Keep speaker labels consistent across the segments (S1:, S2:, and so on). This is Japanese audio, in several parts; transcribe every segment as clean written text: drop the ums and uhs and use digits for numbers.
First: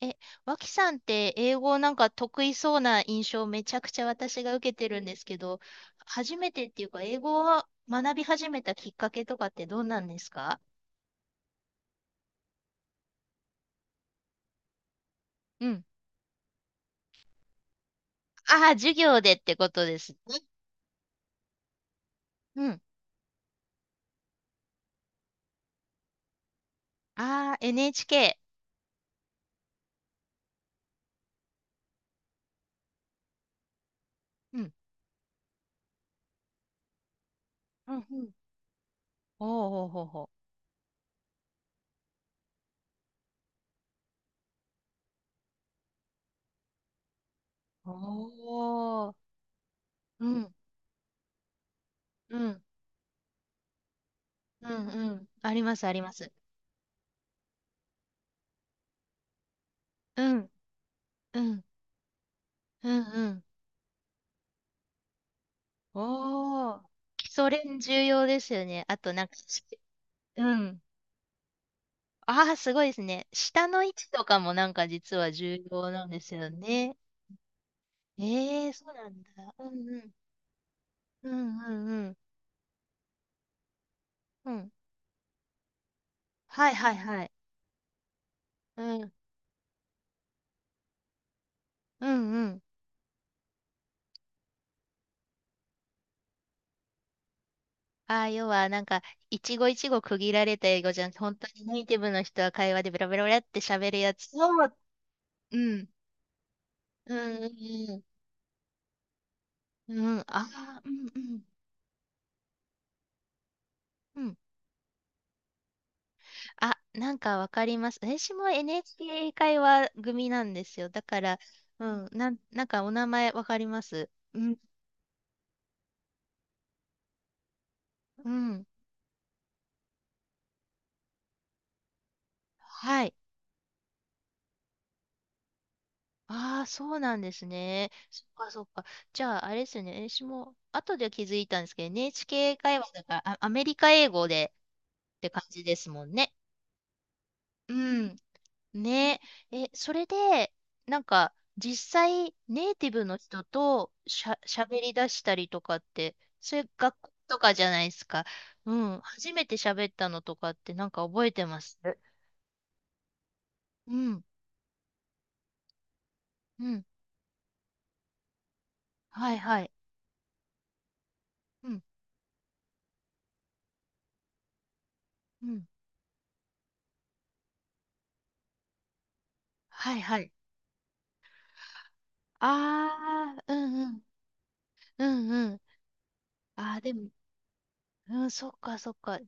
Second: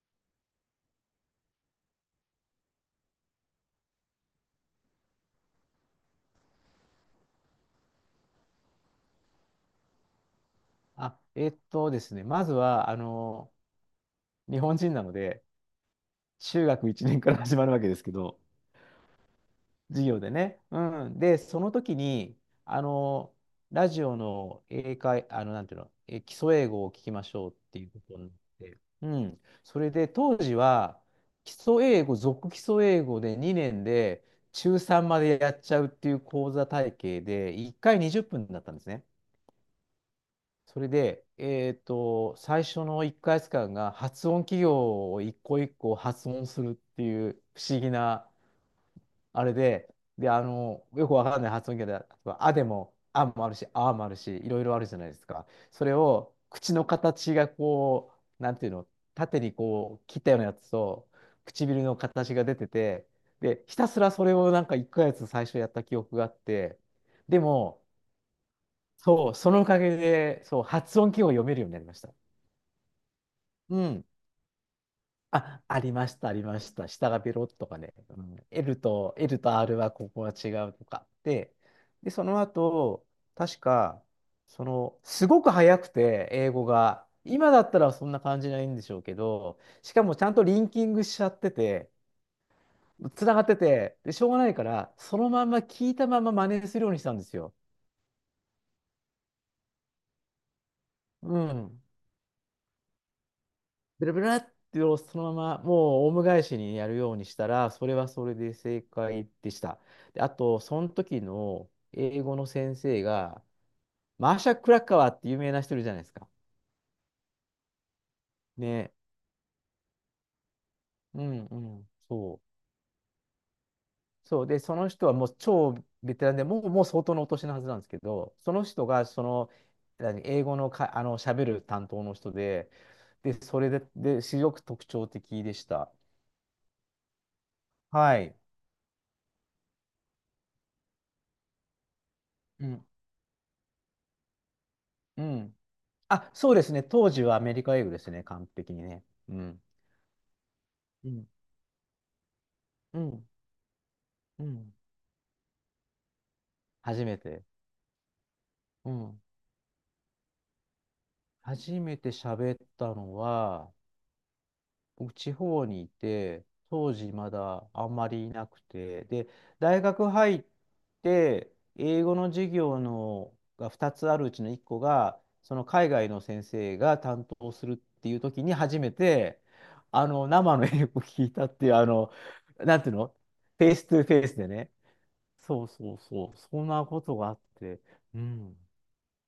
S1: え、脇さんって英語なんか得意そうな印象をめちゃくちゃ私が受けてるんですけど、初めてっていうか、英語を学び始めたきっかけとかってどうなんですか？
S2: あ、えっとですね、まずは、日本人なので、
S1: うん。
S2: 中学1年から始まるわけですけど、
S1: ああ、授業でってことで
S2: 授
S1: す
S2: 業で
S1: ね。
S2: ね。うん。で、その時に、
S1: うん。
S2: あの、ラジオのなんていうの、基礎英語を聞きましょう
S1: あ
S2: っ
S1: あ、
S2: ていうことになっ
S1: NHK。
S2: て、うん。それで、当時は、基礎英語、続基礎英語で2年で、
S1: うん。
S2: 中3までやっちゃうっていう講座体系で、1
S1: うん
S2: 回20
S1: うん。
S2: 分だったんですね。
S1: おーほうほうほ
S2: それで、最初の1ヶ月間が発音企業を一個一個発音するっていう不思
S1: う。
S2: 議な
S1: おー。
S2: あれで、
S1: うん。
S2: よくわかんない発音企業で、例え
S1: う
S2: ばあ
S1: ん。
S2: でも、あもあるし、あもあるし、いろい
S1: う
S2: ろあ
S1: ん
S2: るじゃない
S1: う
S2: です
S1: ん。
S2: か。
S1: あります、
S2: そ
S1: あ
S2: れ
S1: ります。
S2: を口の形がこう、なんていうの、縦にこう切
S1: う
S2: ったような
S1: ん。
S2: やつと、
S1: うん。
S2: 唇の形が出て
S1: うん
S2: て、
S1: うん。
S2: で、ひたすらそれをなんか1ヶ月最初やった記憶があっ
S1: お
S2: て、
S1: ー。基
S2: で
S1: 礎練
S2: も、
S1: 重要ですよね。あとなん
S2: そ
S1: か、
S2: う、そのおかげで、
S1: う
S2: そう、
S1: ん。
S2: 発音記号を読めるようになりました。
S1: ああ、すごいですね。下
S2: う
S1: の位
S2: ん。
S1: 置とかもなんか実は重
S2: あ、あ
S1: 要
S2: り
S1: な
S2: ま
S1: ん
S2: し
S1: で
S2: た、
S1: す
S2: あり
S1: よ
S2: ました。
S1: ね。
S2: 下がベロッとかね。うん、
S1: ええ、 そうなん
S2: L
S1: だ。
S2: と
S1: う
S2: R
S1: ん
S2: は
S1: う
S2: こ
S1: ん。
S2: こは違うとか。
S1: うんうんう
S2: で、
S1: ん。
S2: その後、確か、
S1: うん。
S2: すごく早くて、英語
S1: はいはい
S2: が。
S1: はい。
S2: 今だったらそんな感じないんで
S1: う
S2: しょう
S1: ん。
S2: けど、しかもちゃんとリンキングしちゃってて、
S1: うんうん。
S2: つながってて、で、しょうがないから、そのまんま聞いたまま真似するようにしたんですよ。
S1: ああ、要はなんか、一語一語区切られた英語じゃなくて、本
S2: う
S1: 当にネ
S2: ん。
S1: イティブの人は会話でベラベラベラって喋る
S2: ブラ
S1: や
S2: ブ
S1: つ
S2: ラっ
S1: を、
S2: てそのま
S1: う
S2: ま
S1: ん。
S2: もうオウム返しにやるよ
S1: う
S2: うにし
S1: ん
S2: た
S1: う
S2: ら、そ
S1: ん
S2: れ
S1: うん。
S2: はそれで正解でした。
S1: うん。
S2: で、
S1: あ
S2: あと、そ
S1: あ、う
S2: の
S1: んう
S2: 時
S1: ん。
S2: の英語の先生が、
S1: う
S2: マ
S1: ん。
S2: ーシャ・クラッカワーって有名な人いるじゃないですか。
S1: あ、なんかわかります。私も
S2: ね。
S1: NHK 英会話組なんですよ。だか
S2: う
S1: ら、
S2: んう
S1: う
S2: ん。
S1: ん、
S2: そ
S1: なんかお名前わかります。
S2: う。
S1: う
S2: そう。
S1: ん、
S2: で、その人はもう超ベテランで、もう相当のお年のはずなんですけ
S1: う
S2: ど、その
S1: ん。
S2: 人が何英語のか、喋る担当の人で、
S1: はい。
S2: で、それで、すごく特徴的でした。
S1: ああ、そうなんですね。
S2: は
S1: そっ
S2: い。
S1: かそっか。じゃあ、あれですよね。私も後で気づいたんですけど、NHK 英
S2: う
S1: 会
S2: ん。
S1: 話だから、あ、アメリカ英語でっ
S2: う
S1: て感
S2: ん。
S1: じですもん
S2: あ、
S1: ね。
S2: そうですね。当時はアメリ
S1: う
S2: カ英語です
S1: ん。
S2: ね。完璧にね。
S1: ね
S2: うん。
S1: え、それで、なん
S2: うん。
S1: か、実際、ネイティ
S2: う
S1: ブの
S2: ん。
S1: 人とし、ゃ、
S2: うん。
S1: 喋り出したりとかって、それ学
S2: 初
S1: 校
S2: め
S1: と
S2: て。
S1: かじゃないですか？う
S2: う
S1: ん、
S2: ん。
S1: 初めて喋ったのとかって、なんか覚えてま
S2: 初
S1: す？
S2: めて喋ったのは、
S1: うん、
S2: 僕、地方にいて、
S1: うん、
S2: 当時まだあんまりいなくて、で、
S1: はいはい。
S2: 大学入って、
S1: うん、
S2: 英語の授業のが2つあるうちの1個が、
S1: う
S2: そ
S1: ん、
S2: の海外の先生が担当するっていう時に初めて、
S1: はいはい。
S2: 生の英語を聞いたっていう、なんていうの
S1: ああ、う
S2: フェイ
S1: んう
S2: スト
S1: ん、
S2: ゥフェイスでね。
S1: うんうん。
S2: そうそうそう、そん
S1: ああ、
S2: な
S1: で
S2: こ
S1: も、
S2: とがあって、う
S1: うん、そっ
S2: ん。
S1: かそっか。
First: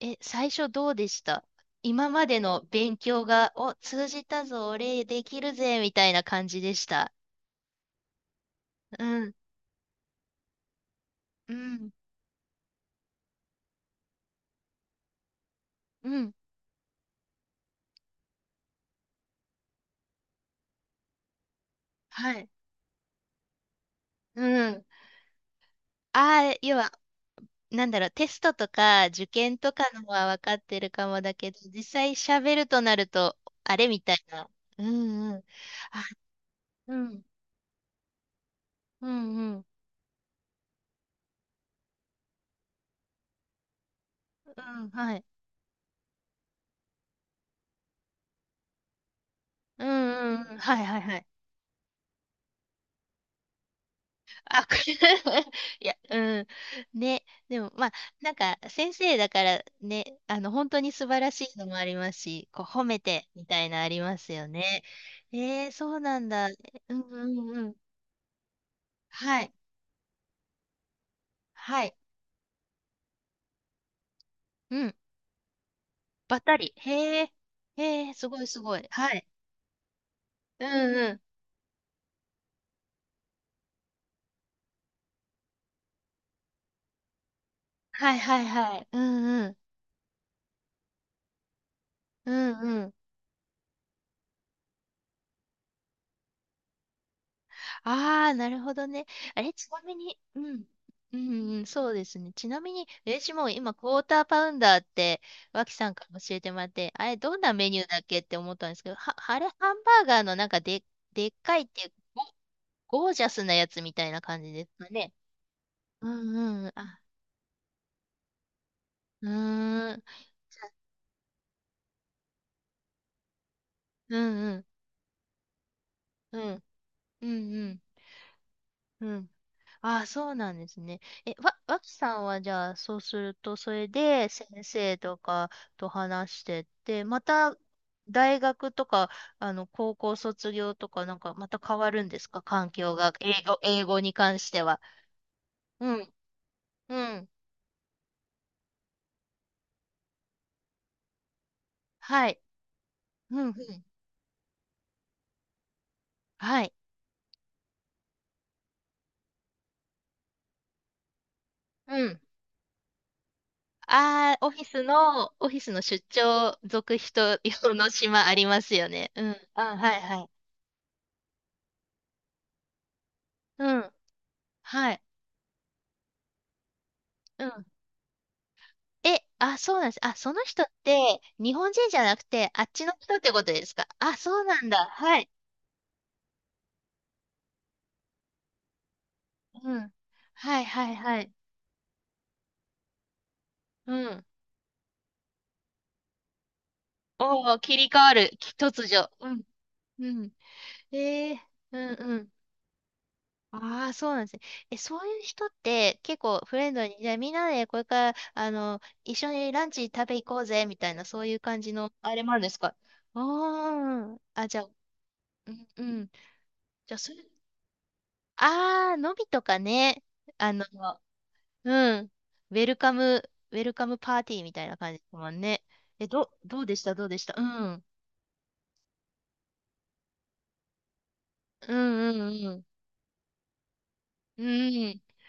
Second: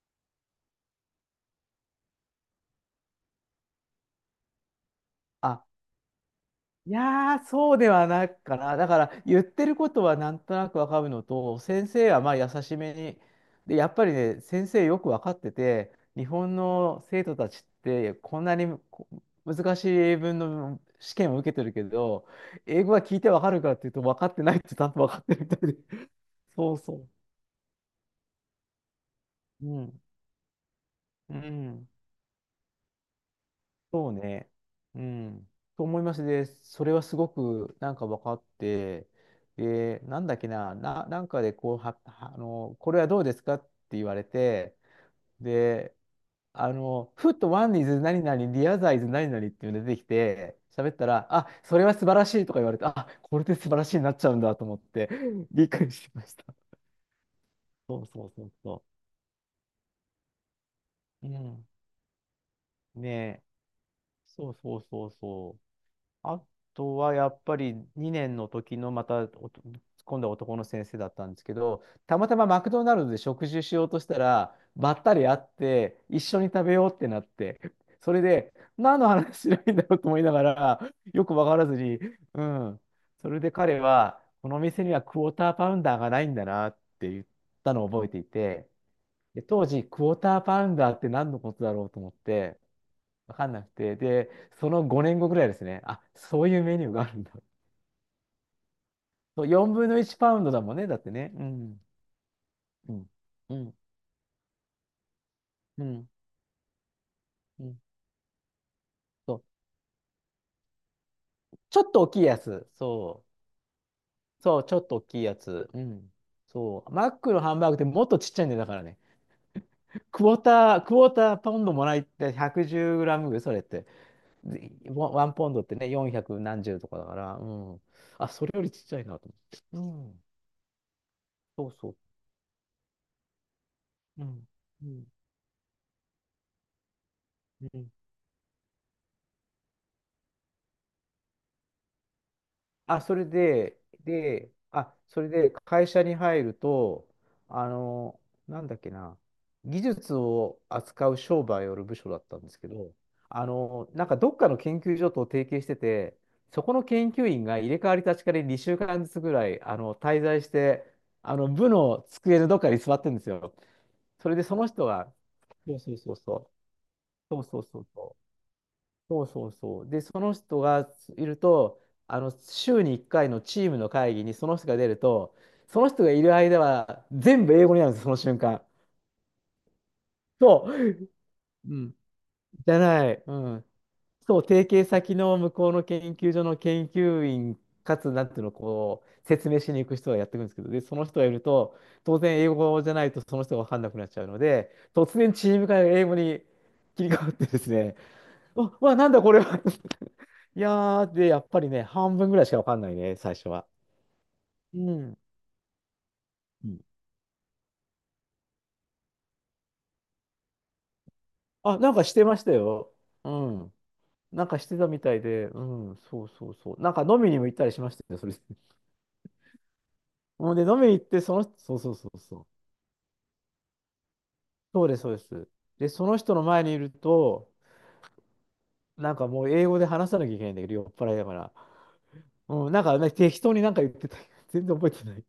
S1: え、最初どうでした？今までの勉強が、お、通じたぞ、俺できる
S2: あ、
S1: ぜ、みたいな感じでし
S2: い
S1: た？
S2: やー、そうではないかな。だか
S1: う
S2: ら、
S1: ん、
S2: 言ってることはなんとなくわかるの
S1: う
S2: と、先
S1: ん、
S2: 生はまあ優しめに、で、やっぱりね、先生よくわかってて、
S1: う
S2: 日
S1: ん。
S2: 本の生徒たちって、こんなに難しい英文の試験を受けてるけど、
S1: はい。
S2: 英語は聞いてわかるかっていうと、分かっ
S1: う
S2: てないってち
S1: ん。
S2: ゃんと分かってるみたいで。
S1: ああ、
S2: そ
S1: 要
S2: う
S1: は、
S2: そ
S1: なんだろう、テストとか受験
S2: う。
S1: と
S2: う
S1: か
S2: ん。
S1: のは分かってるかもだ
S2: う
S1: けど、実
S2: ん。
S1: 際喋るとなると、あれみ
S2: そう
S1: たい
S2: ね。
S1: な。う
S2: う
S1: んうん。
S2: ん。と思い
S1: あ、
S2: ます。で、それ
S1: う
S2: はす
S1: ん、
S2: ごくなんか分かっ
S1: う
S2: て、
S1: んうん。
S2: で、なんだっけな、なんかでこうは、はこれはどうですかって言われ
S1: う
S2: て、
S1: ん、はい。
S2: で、ふっとワンイズ何々、リアザイズ何々っていうの
S1: う
S2: が
S1: ん
S2: 出てき
S1: うんうん。
S2: て、
S1: はい
S2: 喋っ
S1: はい
S2: た
S1: はい。
S2: ら、あ、それは素晴らしいとか言われて、あ、これで素晴らしいになっちゃうんだと
S1: あ、こ
S2: 思
S1: れ
S2: って、びっく
S1: い
S2: り
S1: や、
S2: しまし
S1: う
S2: た。
S1: ん。ね。でも、まあ、
S2: そうそ
S1: な
S2: う
S1: ん
S2: そう
S1: か、
S2: そ
S1: 先生だからね、あの、本当に素晴
S2: う。う
S1: らしいの
S2: ん。
S1: もありますし、こう、褒め
S2: ね
S1: て、
S2: え。
S1: みたいなありますよ
S2: そうそ
S1: ね。
S2: うそうそう。
S1: えー、そうなん
S2: あ
S1: だ。う
S2: と
S1: ん
S2: はやっ
S1: う
S2: ぱ
S1: んう
S2: り
S1: ん。
S2: 2年の時のまた
S1: は
S2: お
S1: い。
S2: と今度は男の先生だったんですけ
S1: は
S2: ど、
S1: い。
S2: たまたまマクドナルドで食事しようとしたら、
S1: う
S2: ば
S1: ん。
S2: ったり会って、一
S1: ば
S2: 緒
S1: っ
S2: に
S1: た
S2: 食べ
S1: り。
S2: ようって
S1: へ
S2: なっ
S1: え。
S2: て、
S1: へ
S2: そ
S1: え、
S2: れ
S1: すごい
S2: で、
S1: すごい。
S2: 何の
S1: はい。
S2: 話しないんだろうと思いなが
S1: う
S2: ら、
S1: んうん。
S2: よくわからずに、うん、それで彼は、この店にはクォーターパウンダーがないんだなって言ったのを覚え
S1: はい
S2: てい
S1: はい
S2: て、
S1: はい。うん
S2: で
S1: うん。
S2: 当時、クォーターパウンダーって何のことだろうと思っ
S1: う
S2: て、
S1: んうん。
S2: わかんなくて、で、その5年後ぐらいですね、あ、そういうメニューがあるんだ。
S1: ああ、なるほどね。あ
S2: そう、
S1: れ、ち
S2: 4
S1: な
S2: 分
S1: み
S2: の1
S1: に、
S2: パ
S1: う
S2: ウンドだ
S1: ん。
S2: もんね、だって
S1: う
S2: ね。う
S1: ん、うん
S2: ん、
S1: そうですね。ちなみに、
S2: うん、
S1: 私も
S2: う
S1: 今、
S2: ん、
S1: クォーターパウンダーって、脇
S2: う
S1: さんか
S2: ん、
S1: ら教えてもらって、あれ、どんな
S2: う
S1: メ
S2: ん。
S1: ニューだっけって思ったんですけど、は、
S2: そ
S1: あ
S2: う、
S1: れ、ハンバーガーのなんかで、でっかいっ
S2: ちょ
S1: てい
S2: っ
S1: う、
S2: と大きいやつ。
S1: ゴゴー
S2: そ
S1: ジャスなやつみたいな感
S2: う、
S1: じ
S2: そ
S1: で
S2: う、
S1: す
S2: ちょっ
S1: か
S2: と大
S1: ね？
S2: きいやつ。う
S1: う
S2: ん。
S1: んうん。
S2: そう、
S1: あ、
S2: マックのハンバーグってもっとちっちゃいんだよ、だからね。
S1: うーん。
S2: クォーターパウンドもらいって110グラムぐらい、それって。
S1: うんうん。
S2: でワンワンポンドってね、
S1: う
S2: 400
S1: ん。
S2: 何十とかだか
S1: うん
S2: ら、う
S1: うん。
S2: ん。あ、それよりちっちゃい
S1: う
S2: なと
S1: ん。
S2: 思って。う
S1: ああ、
S2: ん、
S1: そうなんですね。え、わ、
S2: そう
S1: わ
S2: そ
S1: き
S2: う。
S1: さんはじゃあ、そうすると、それ
S2: う
S1: で
S2: ん、
S1: 先
S2: う
S1: 生
S2: ん、
S1: とかと話してって、また
S2: うん。
S1: 大学とか、あの、高校卒業とか、なんかまた変わるんですか、環境
S2: あ、
S1: が、
S2: それ
S1: 英語、
S2: で、
S1: 英語に関しては？
S2: それで
S1: う
S2: 会社
S1: ん、
S2: に入る
S1: う
S2: と、
S1: ん、
S2: あの、なんだっけな、技術を扱う商売をやる部署だっ
S1: は
S2: た
S1: い、
S2: んですけど、
S1: うん、うん、
S2: なんかどっかの研究所と提携してて、
S1: は
S2: そ
S1: い、
S2: この研究員が入れ替わり立ち替わり2週間ずつぐらい、滞在して、部の
S1: うん。
S2: 机のどっかに座ってるんですよ。それ
S1: あ
S2: で
S1: あ、オ
S2: そ
S1: フィ
S2: の
S1: ス
S2: 人が、
S1: の、オフィス
S2: そう
S1: の
S2: そう
S1: 出
S2: そうそう、
S1: 張続人
S2: そうそう
S1: 用
S2: そう
S1: の
S2: そ
S1: 島
S2: う。
S1: ありますよね。
S2: そう
S1: うん、
S2: そう
S1: あ、
S2: そう。
S1: はい、
S2: で、そ
S1: はい。
S2: の人がいると、週に1回のチー
S1: う
S2: ムの
S1: ん、
S2: 会議にその人が出
S1: は
S2: る
S1: い、
S2: と、その人がいる間は全
S1: う
S2: 部英
S1: ん。
S2: 語になるんです、その瞬間。
S1: え、あ、そうなんです？あ、その人っ
S2: そう。
S1: て、日本
S2: う
S1: 人
S2: ん。
S1: じゃなくて、あっ
S2: じゃ
S1: ちの
S2: な
S1: 人っ
S2: い。
S1: て
S2: う
S1: ことで
S2: ん。
S1: すか？あ、
S2: そう、
S1: そうな
S2: 提
S1: ん
S2: 携
S1: だ。
S2: 先
S1: はい。
S2: の向こうの研究所の研究員、かつ、なんていうの、こう、説明し
S1: う
S2: に行
S1: ん。
S2: く人がやってくるんです
S1: は
S2: け
S1: い、
S2: ど、で、
S1: はい、
S2: その人
S1: は
S2: がい
S1: い。
S2: ると、当然英語じゃないとその人が分かんな
S1: う
S2: くなっちゃ
S1: ん。
S2: うので、突然チーム会が英語に切り替わって
S1: お
S2: で
S1: お、
S2: す
S1: 切り
S2: ね、
S1: 替わる。き
S2: あ、
S1: 突
S2: わ、
S1: 如。
S2: なんだこ
S1: う
S2: れ
S1: ん。
S2: は。
S1: うん。
S2: いやー、で、
S1: えー、
S2: やっぱり
S1: う
S2: ね、
S1: ん、う
S2: 半分
S1: ん。
S2: ぐらいしかわかんないね、最初は。
S1: ああ、そうなんですね。え、
S2: う
S1: そう
S2: ん。
S1: いう人って結構フ
S2: う
S1: レン
S2: ん。
S1: ドに、じゃあみんなでこれから、あの、一緒にランチ食べ行こうぜ、みたいな、そういう感じ
S2: あ、な
S1: の、
S2: んかし
S1: あれ
S2: て
S1: もあ
S2: ま
S1: るん
S2: し
S1: で
S2: た
S1: すか？
S2: よ。
S1: あ
S2: うん。
S1: ー
S2: なん
S1: あ、じ
S2: か
S1: ゃ
S2: し
S1: あ、
S2: てたみたいで、
S1: う
S2: う
S1: ん、う
S2: ん、
S1: ん。
S2: そうそうそう。な
S1: じ
S2: ん
S1: ゃあ、
S2: か
S1: それ、
S2: 飲みにも行ったりしましたよ、それで。
S1: ああ、のびとかね。あ
S2: もうで、
S1: の、
S2: 飲みに行って、その人、
S1: う
S2: そうそうそ
S1: ん。
S2: うそう。
S1: ウェルカム、ウェルカムパーティーみたいな
S2: そう
S1: 感
S2: で
S1: じ
S2: す、
S1: で
S2: そう
S1: す
S2: で
S1: もん
S2: す。
S1: ね。
S2: で、そ
S1: え、
S2: の人
S1: ど、
S2: の
S1: ど
S2: 前
S1: う
S2: に
S1: で
S2: い
S1: し
S2: る
S1: たどうでしたう
S2: と、
S1: ん。
S2: なんかもう英語で話さなきゃいけないんだけど、酔っ払いだから。
S1: うんうんうん。
S2: うん、なんか、ね、適当になんか言ってた。
S1: う
S2: 全然覚え
S1: ん。
S2: てない。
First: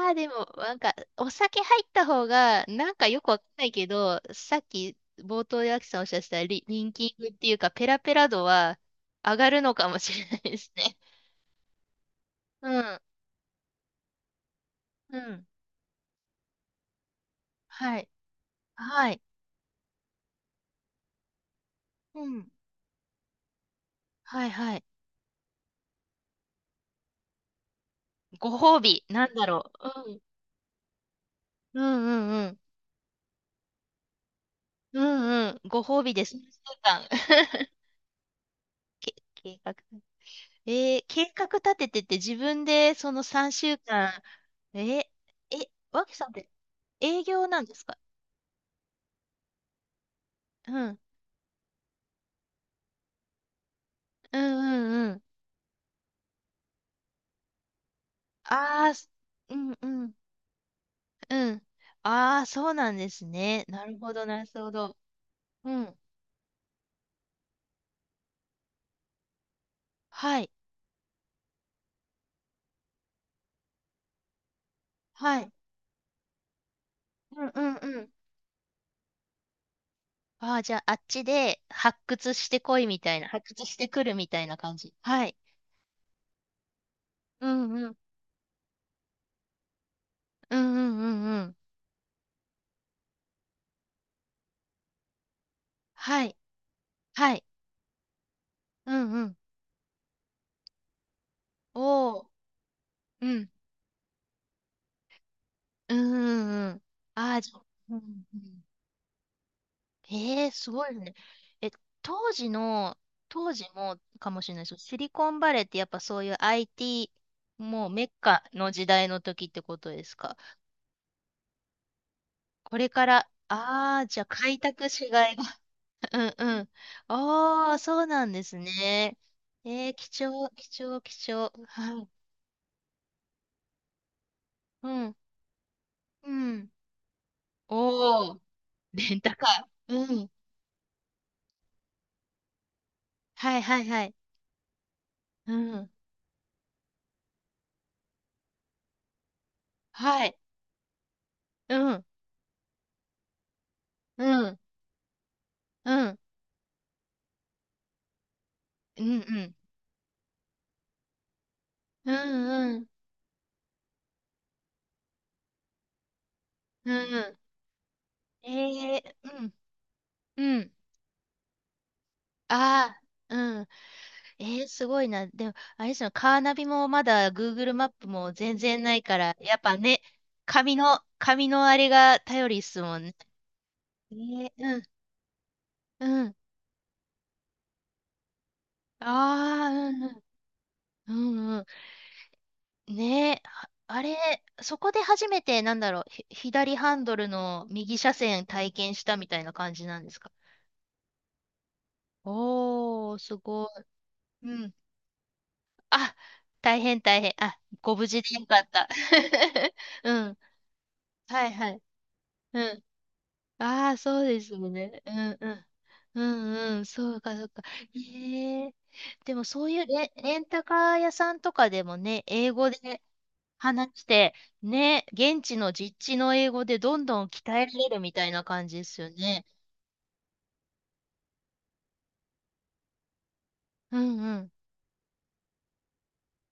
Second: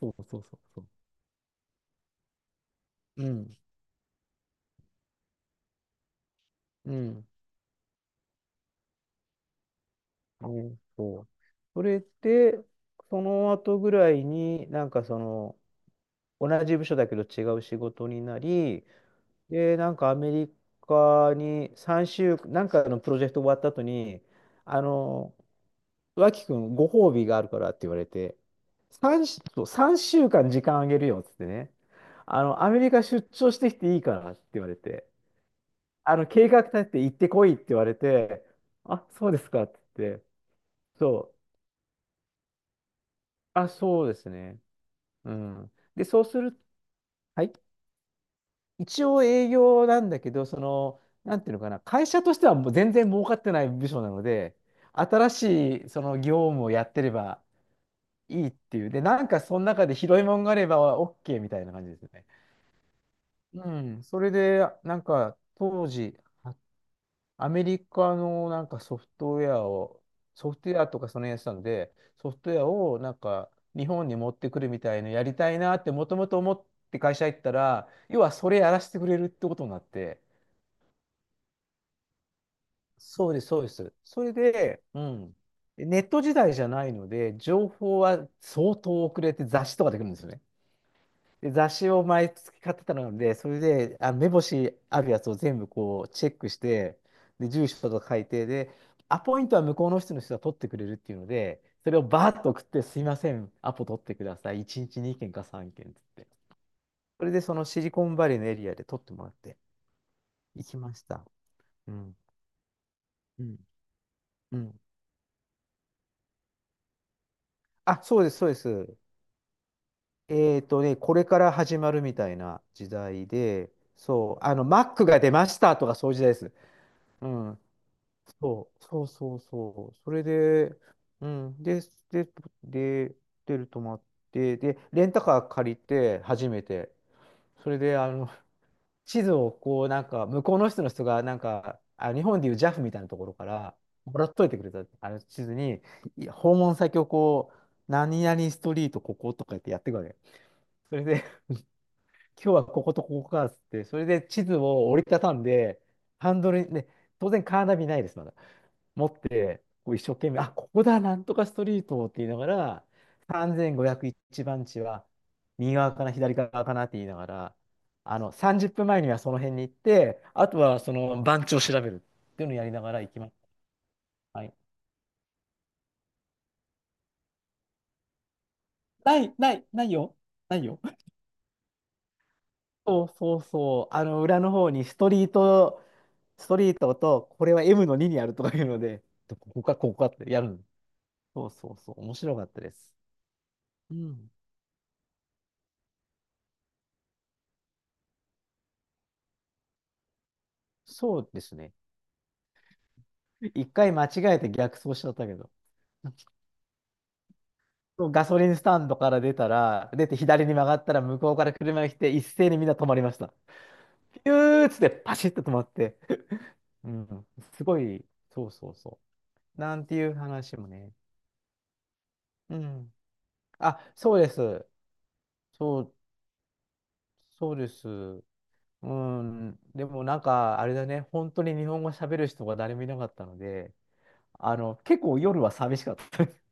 S2: そ
S1: あ、
S2: う
S1: で
S2: そう
S1: も、
S2: そう
S1: なん
S2: そう。
S1: か、お酒入った方が、なんかよ
S2: う
S1: くわかん
S2: ん、
S1: ないけど、さっき冒頭でアキさんおっしゃってたリ、リン
S2: う
S1: キン
S2: ん。
S1: グっていうか、ペラペラ度は上がるのかもしれないです
S2: お
S1: ね。
S2: そう。それで、
S1: うん。
S2: その後ぐらいに、なんか
S1: う
S2: そ
S1: ん。
S2: の、同じ部署だけど違う仕
S1: はい。
S2: 事になり、
S1: はい。
S2: で、なんかアメリカに3
S1: う
S2: 週、
S1: ん。
S2: なんかのプロジェクト終わった後に、
S1: はいは
S2: あ
S1: い。
S2: の、脇くん、ご褒美があるからって言われて、
S1: ご褒美、
S2: 3、
S1: なんだ
S2: そ
S1: ろ
S2: う
S1: う。うん。
S2: 週間時間あげるよっつってね、
S1: うんうんうん。
S2: アメリカ出張してきていいからって言われ
S1: う
S2: て、
S1: んうん。ご褒美です。一
S2: 計
S1: 週
S2: 画立てて
S1: 間
S2: 行ってこいって 言われて、あ、
S1: け
S2: そうです
S1: 計
S2: かっ
S1: 画。
S2: て言って、
S1: えー、計
S2: そう、
S1: 画立ててて自分でその3
S2: あ、
S1: 週
S2: そうですね。
S1: 間、え
S2: う
S1: ー、え、
S2: ん。で、
S1: わき
S2: そう
S1: さんっ
S2: す
S1: て
S2: る、
S1: 営
S2: は
S1: 業
S2: い。
S1: なんですか？
S2: 一応営業なんだけど、
S1: うん。
S2: なんていうのかな、会社としてはもう全然儲かってない部署なの
S1: うん
S2: で、
S1: うんうん。
S2: 新しいその業務をやってればいいってい
S1: あ
S2: う。
S1: あ、
S2: で、
S1: す、
S2: なんか
S1: う
S2: その
S1: ん
S2: 中
S1: う
S2: で
S1: ん
S2: 拾いもんがあれば OK み
S1: う
S2: た
S1: ん。
S2: いな感じですね。
S1: ああ、そうなんですね。
S2: う
S1: なる
S2: ん。
S1: ほ
S2: そ
S1: ど、
S2: れ
S1: なる
S2: で、
S1: ほど。
S2: なんか
S1: う
S2: 当
S1: ん。
S2: 時、はアメリカのなんかソフトウェアを、
S1: はい。
S2: ソフトウェアとかそのやつなんで、ソフトウェアをなんか日本に持ってくるみたいなやり
S1: はい。
S2: たいなってもともと思って会社行っ
S1: うん
S2: た
S1: うん
S2: ら、
S1: うん。
S2: 要はそれやらせてくれるってことになって、
S1: ああ、じゃあ、あっちで発掘してこいみたいな、
S2: そうです、
S1: 発
S2: そう
S1: 掘
S2: で
S1: して
S2: す。
S1: くる
S2: そ
S1: み
S2: れ
S1: たいな感
S2: で、
S1: じ。
S2: う
S1: はい。
S2: ん。ネット時代じゃないので、
S1: う
S2: 情
S1: んうん。
S2: 報は相当遅れて雑誌とかできるんですよね。
S1: うんうんうんう
S2: で
S1: ん。
S2: 雑誌を毎月買ってたので、それで、あ、目星あるやつを全部こう
S1: は
S2: チェ
S1: い。
S2: ックして、
S1: はい。
S2: で、住所とか書いて、で、
S1: うん
S2: ア
S1: うん。
S2: ポイントは向こうの人が取ってくれるっていうので、それを
S1: おー。
S2: バーッと送って、すいませ
S1: う
S2: ん、
S1: ん。
S2: アポ取ってください。1日2件か3件っ
S1: う
S2: つっ
S1: んう
S2: て。
S1: んうん。
S2: それ
S1: あ
S2: で、
S1: あ、じ
S2: そ
S1: ゃ
S2: の
S1: あ、
S2: シリ
S1: う
S2: コン
S1: ん
S2: バレ
S1: う
S2: ーのエ
S1: ん。
S2: リアで取ってもらって
S1: ええ
S2: 行
S1: す
S2: き
S1: ご
S2: ま
S1: い
S2: し
S1: ね。
S2: た。
S1: え、
S2: うん。
S1: 当時の、
S2: う
S1: 当
S2: ん。
S1: 時もかもしれ
S2: う
S1: ないですけど、
S2: ん。
S1: シリコンバレーってやっぱそういう IT、もう
S2: あ、
S1: メッ
S2: そうです、
S1: カ
S2: そうで
S1: の時
S2: す。
S1: 代の時ってことですか？
S2: ね、これから始まるみたいな
S1: これ
S2: 時
S1: か
S2: 代
S1: ら、
S2: で、
S1: ああ、じゃあ
S2: そう、あ
S1: 開
S2: の、
S1: 拓
S2: Mac
S1: し
S2: が
S1: が
S2: 出
S1: いが。
S2: ましたとかそう いう
S1: う
S2: 時代で
S1: ん
S2: す。
S1: うん。
S2: うん。
S1: ああ、そうなんです
S2: そう、そう
S1: ね。
S2: そう
S1: えー、
S2: そう。
S1: 貴
S2: それ
S1: 重、貴
S2: で、
S1: 重、貴
S2: う
S1: 重。
S2: ん。で、
S1: はい。
S2: で、で、ホるとまって、で、
S1: う
S2: レン
S1: ん。
S2: タカー借りて、
S1: う
S2: 初め
S1: ん。
S2: て。それで、あの、
S1: おお、レン
S2: 地図
S1: タ
S2: を
S1: カ
S2: こう、
S1: ー。
S2: なん
S1: う
S2: か、
S1: ん。
S2: 向こうの人が、なんか、あ、日本でいう JAF みたいなところか
S1: はい
S2: ら、
S1: はいはい。
S2: もらっといてくれた、あの地
S1: う
S2: 図に、
S1: ん。
S2: 訪問先をこう、何々ストリートこことかやってやってくわけ。
S1: はい。
S2: それで、
S1: うん。
S2: 今日はこことここかっつって、それで
S1: う
S2: 地図
S1: ん。
S2: を折りたたんで、
S1: うん。
S2: ハンドルに、ね、当然カーナビないです、まだ。
S1: う
S2: 持っ
S1: んうん。
S2: て、こう一生懸命、あ、ここだ、なんとかストリートっ
S1: う
S2: て言いなが
S1: んう
S2: ら、
S1: ん。
S2: 3501番地は右側かな、左側かなっ
S1: うん
S2: て言いな
S1: う
S2: が
S1: ん。
S2: ら、あの、30分
S1: え
S2: 前に
S1: え
S2: はその
S1: うん。
S2: 辺に行って、あと
S1: うん。
S2: はその番地を調べるっていうのをやりなが
S1: あ
S2: ら行きま
S1: あ。
S2: す。
S1: うん。
S2: はい。
S1: ええすごいな。でも、あれですよ、カーナビもまだ Google マップも全然ない
S2: な
S1: か
S2: い、
S1: ら、
S2: な
S1: やっ
S2: い、
S1: ぱ
S2: ない
S1: ね、
S2: よ。ない
S1: 紙
S2: よ。
S1: の、紙のあれが頼りっすもん
S2: そう
S1: ね。
S2: そうそう。あ
S1: え
S2: の、裏の
S1: え
S2: 方
S1: うん。
S2: にストリート、
S1: うん。
S2: ストリートと、これは M の2にあるとかいうので、ここ
S1: あ
S2: か、ここかっ
S1: あ、
S2: てやるの。
S1: うん
S2: そう
S1: うん。うんうん。
S2: そうそう。面白かったです。
S1: ねえ、あ
S2: う
S1: あれ、
S2: ん。
S1: そこで初めて、なんだろう、ひ左ハンドルの右車線体験したみたいな感じなんですか？
S2: そうですね。
S1: おー、すごい。
S2: 一回間違えて
S1: うん。
S2: 逆走しちゃったけど。
S1: あ、大変大変。あ、ご
S2: そ
S1: 無
S2: う
S1: 事
S2: ガ
S1: で
S2: ソ
S1: よ
S2: リン
S1: か
S2: ス
S1: っ
S2: タ
S1: た。
S2: ンドから出た ら、出
S1: う
S2: て
S1: ん。
S2: 左に曲がったら向こうか
S1: はい
S2: ら
S1: は
S2: 車
S1: い。
S2: が来て一斉に
S1: う
S2: みんな
S1: ん。
S2: 止まりました。
S1: ああ、そう
S2: ピ
S1: ですよ
S2: ューっつって
S1: ね。う
S2: パシッ
S1: ん
S2: と
S1: う
S2: 止ま
S1: ん。
S2: って。
S1: うんうん。
S2: う
S1: そう
S2: ん。
S1: かそうか。
S2: すごい、そう
S1: え
S2: そ
S1: え。
S2: うそ
S1: でも
S2: う。
S1: そう
S2: な
S1: い
S2: ん
S1: う
S2: てい
S1: レ、
S2: う
S1: レン
S2: 話
S1: タ
S2: もね。
S1: カー屋さんとかでもね、英
S2: う
S1: 語
S2: ん。
S1: で
S2: あ、
S1: 話し
S2: そうで
S1: て、
S2: す。
S1: ね、現地の
S2: そう、
S1: 実地の英語でどんどん鍛
S2: そう
S1: え
S2: で
S1: ら
S2: す。
S1: れるみたいな感じで
S2: う
S1: すよね。
S2: ん。でもなんか、あれだね。本当に日本語喋る人が誰もいなかったので、
S1: うんうん。
S2: あの、結構夜は寂しかっ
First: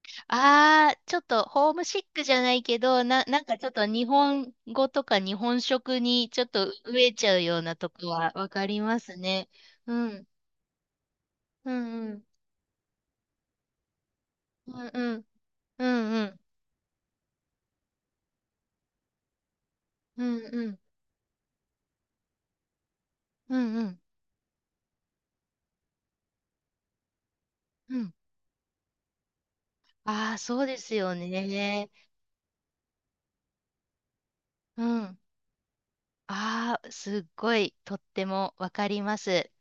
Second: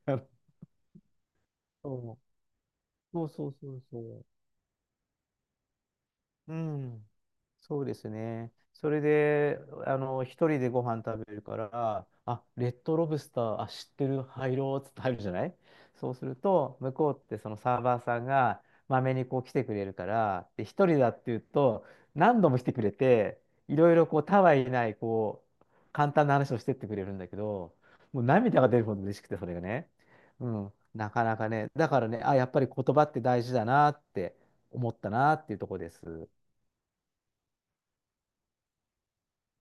S2: た。あ
S1: ああ、ちょっとホームシッ
S2: の
S1: クじゃないけど、な、
S2: そう
S1: なん
S2: そう
S1: かちょ
S2: そ
S1: っ
S2: う
S1: と
S2: そう
S1: 日
S2: そう。
S1: 本語とか日本食にちょっ
S2: う
S1: と
S2: ん。
S1: 飢えちゃうような
S2: そう
S1: と
S2: で
S1: こ
S2: す
S1: はわ
S2: ね。
S1: かり
S2: そ
S1: ま
S2: れ
S1: すね。
S2: で、
S1: う
S2: あの、
S1: ん。
S2: 一人でご飯食べるか
S1: うん
S2: ら、
S1: うん。
S2: あ、レッドロブスター、あ、知ってる、入ろう
S1: うん
S2: っつって
S1: う
S2: 入る
S1: ん。
S2: じゃない。
S1: う
S2: そ
S1: ん
S2: う
S1: う
S2: する
S1: ん。
S2: と、向こうってそのサーバーさんが、まめにこう来てくれるか
S1: うん
S2: ら、で、
S1: うん。
S2: 一人だっていうと、何度も来てくれて、
S1: うん
S2: い
S1: う
S2: ろい
S1: ん。
S2: ろこう、たわいない、こう、簡単な話をしてってくれるんだけど、
S1: うん。
S2: もう涙が出るほど嬉しくて、それがね。
S1: ああ、
S2: う
S1: そう
S2: ん、
S1: です
S2: な
S1: よ
S2: かなかね、
S1: ね。
S2: だからね、あ、やっぱり言葉って大事だなって
S1: う
S2: 思った
S1: ん。
S2: なっていうところです。
S1: ああ、すっごいとってもわかります。